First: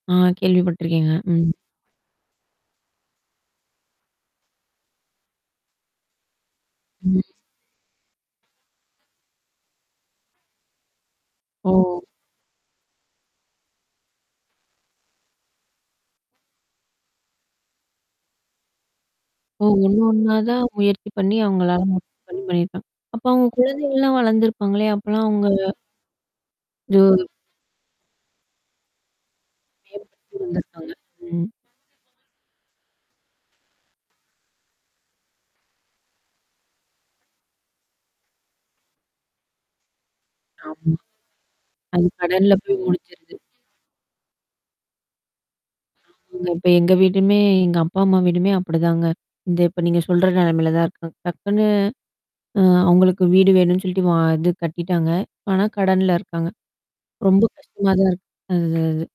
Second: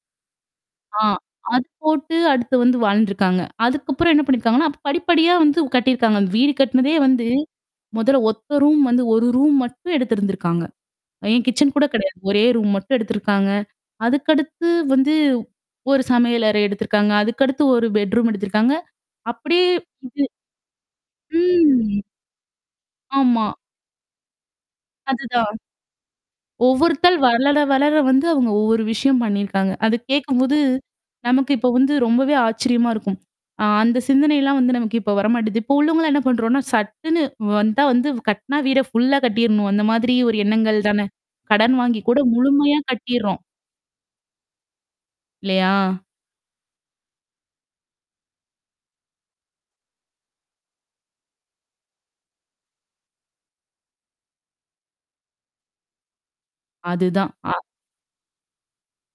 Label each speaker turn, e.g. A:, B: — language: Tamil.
A: ஆ
B: ஆ.
A: கேள்விப்பட்டுருக்கேங்க. ம்.
B: அது போட்டு அடுத்து வந்து வாழ்ந்துருக்காங்க. அதுக்கப்புறம் என்ன பண்ணியிருக்காங்கன்னா, அப்ப படிப்படியா வந்து கட்டியிருக்காங்க. அந்த வீடு கட்டனதே
A: ம்.
B: வந்து முதல்ல ஒத்த ரூம் வந்து 1 ரூம் மட்டும் எடுத்திருந்திருக்காங்க. ஏன்
A: ஓ!
B: கிச்சன் கூட கிடையாது. ஒரே ரூம் மட்டும் எடுத்திருக்காங்க. அதுக்கடுத்து வந்து ஒரு சமையல் அறை எடுத்திருக்காங்க. அதுக்கடுத்து ஒரு பெட்ரூம் எடுத்திருக்காங்க.
A: ஓ!
B: அப்டியே
A: ஒண்ணு
B: இது
A: ஒண்ணா தான் முயற்சி பண்ணி அவங்களால [unintelligible]
B: ம்.
A: பண்ணியிருக்காங்க. அப்ப அவங்க
B: ஆமா.
A: குழந்தைகள்லாம் வளர்ந்துருப்பாங்களோ! அப்பலாம் அவங்க
B: அதுதான்.
A: ஜோ
B: ஒவ்வொருத்தர் வளர, வளர வந்து அவங்க ஒவ்வொரு விஷயம் பண்ணியிருக்காங்க. அது கேட்கும்போது,
A: [unintelligible] ம்.
B: நமக்கு இப்ப வந்து ரொம்பவே ஆச்சரியமா இருக்கும். ஆ அந்த சிந்தனைலாம் வந்து நமக்கு இப்ப வரமாட்டிது. இப்போ உள்ளவங்கலாம் என்ன பண்ணறோம்னா, சட்டுன்னு வந்தா வந்து கட்னா வீட ஃபுல்லா கட்டிரணும். அந்த மாதிரி ஒரு எண்ணங்கள்
A: ஆம்.
B: தான. கடன் வாங்கி
A: அது
B: கூட
A: கடன்ல
B: முழுமையா
A: போய் முடிஞ்சுருது.
B: கட்டிற்றோம். இல்லையா?
A: இப்ப எங்க வீடுமே எங்க அப்பா, அம்மா வீடுமே அப்டிதாங்க. இந்த இப்ப நீங்க சொல்ற நெலமையில தான் இருக்கு டக்குன்னு அ அவங்களுக்கு வீடு வேணும்னு சொல்ட்டு வ இது கட்டிட்டாங்க. இப்ப ஆனா கடன்ல இருக்காங்க.
B: அதுதான்.
A: ரொம்ப
B: அ
A: கஷ்டமா தான் இருக்கு. அது, அது.